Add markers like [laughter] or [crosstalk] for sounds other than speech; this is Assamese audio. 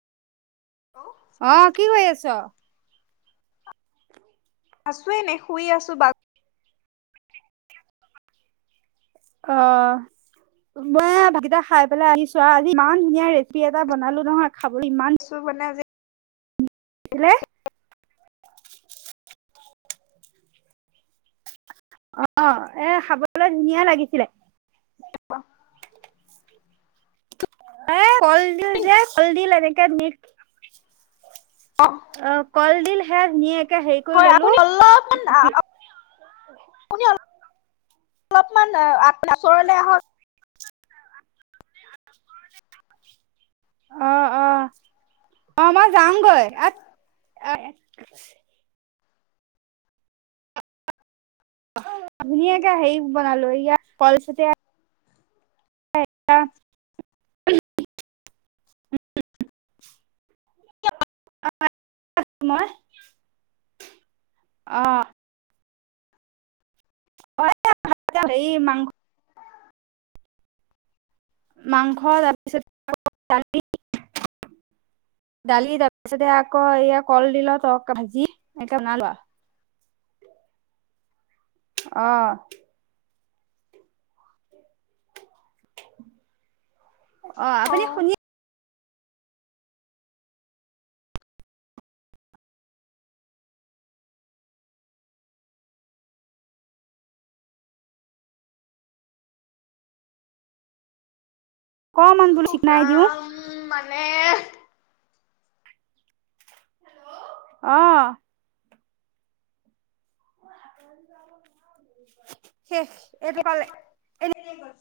আহ কি কৰি আছ? আছোৱেইে নে শুই আছো বা অ মই ভাত কেইটা খাই পেলাই আহিছো আৰু আজি ইমান ধুনীয়া ৰেচিপি এটা বনালো নহয়। খাবলৈ ইমান বাগৰিছো মানে আজি হৈছিলে। অ এ খাবলৈ ধুনীয়া লাগিছিলে। কেনেকুৱা? এ কলদিল যে কলদিল এনেকে নশ অ কলডিল হে নিয়ে হয় আপুনি অলপ মানে আপুনি। অলপমান আপুনি ওচৰলে আহক। আহ -আহ আহ মই যামগৈ আ আপুনিয়ে হেৰি বনালো ইয়াৰ পলচতিযা। [unintelligible] মই আহ। হয় হেৰী মাংস। মাংস তাৰপিছতে দালি দালি তাৰপিছতে আকৌ এয়া কলডিল তৰ কাৰি ভাজি এ বনালোৱা। আহ অ আপুনি শুনি অকমান বোলো চিকনাই শুভ্ৰা দিওঁ ৰাম মানে আহ [unintelligible] শেষ এইটো কালে এ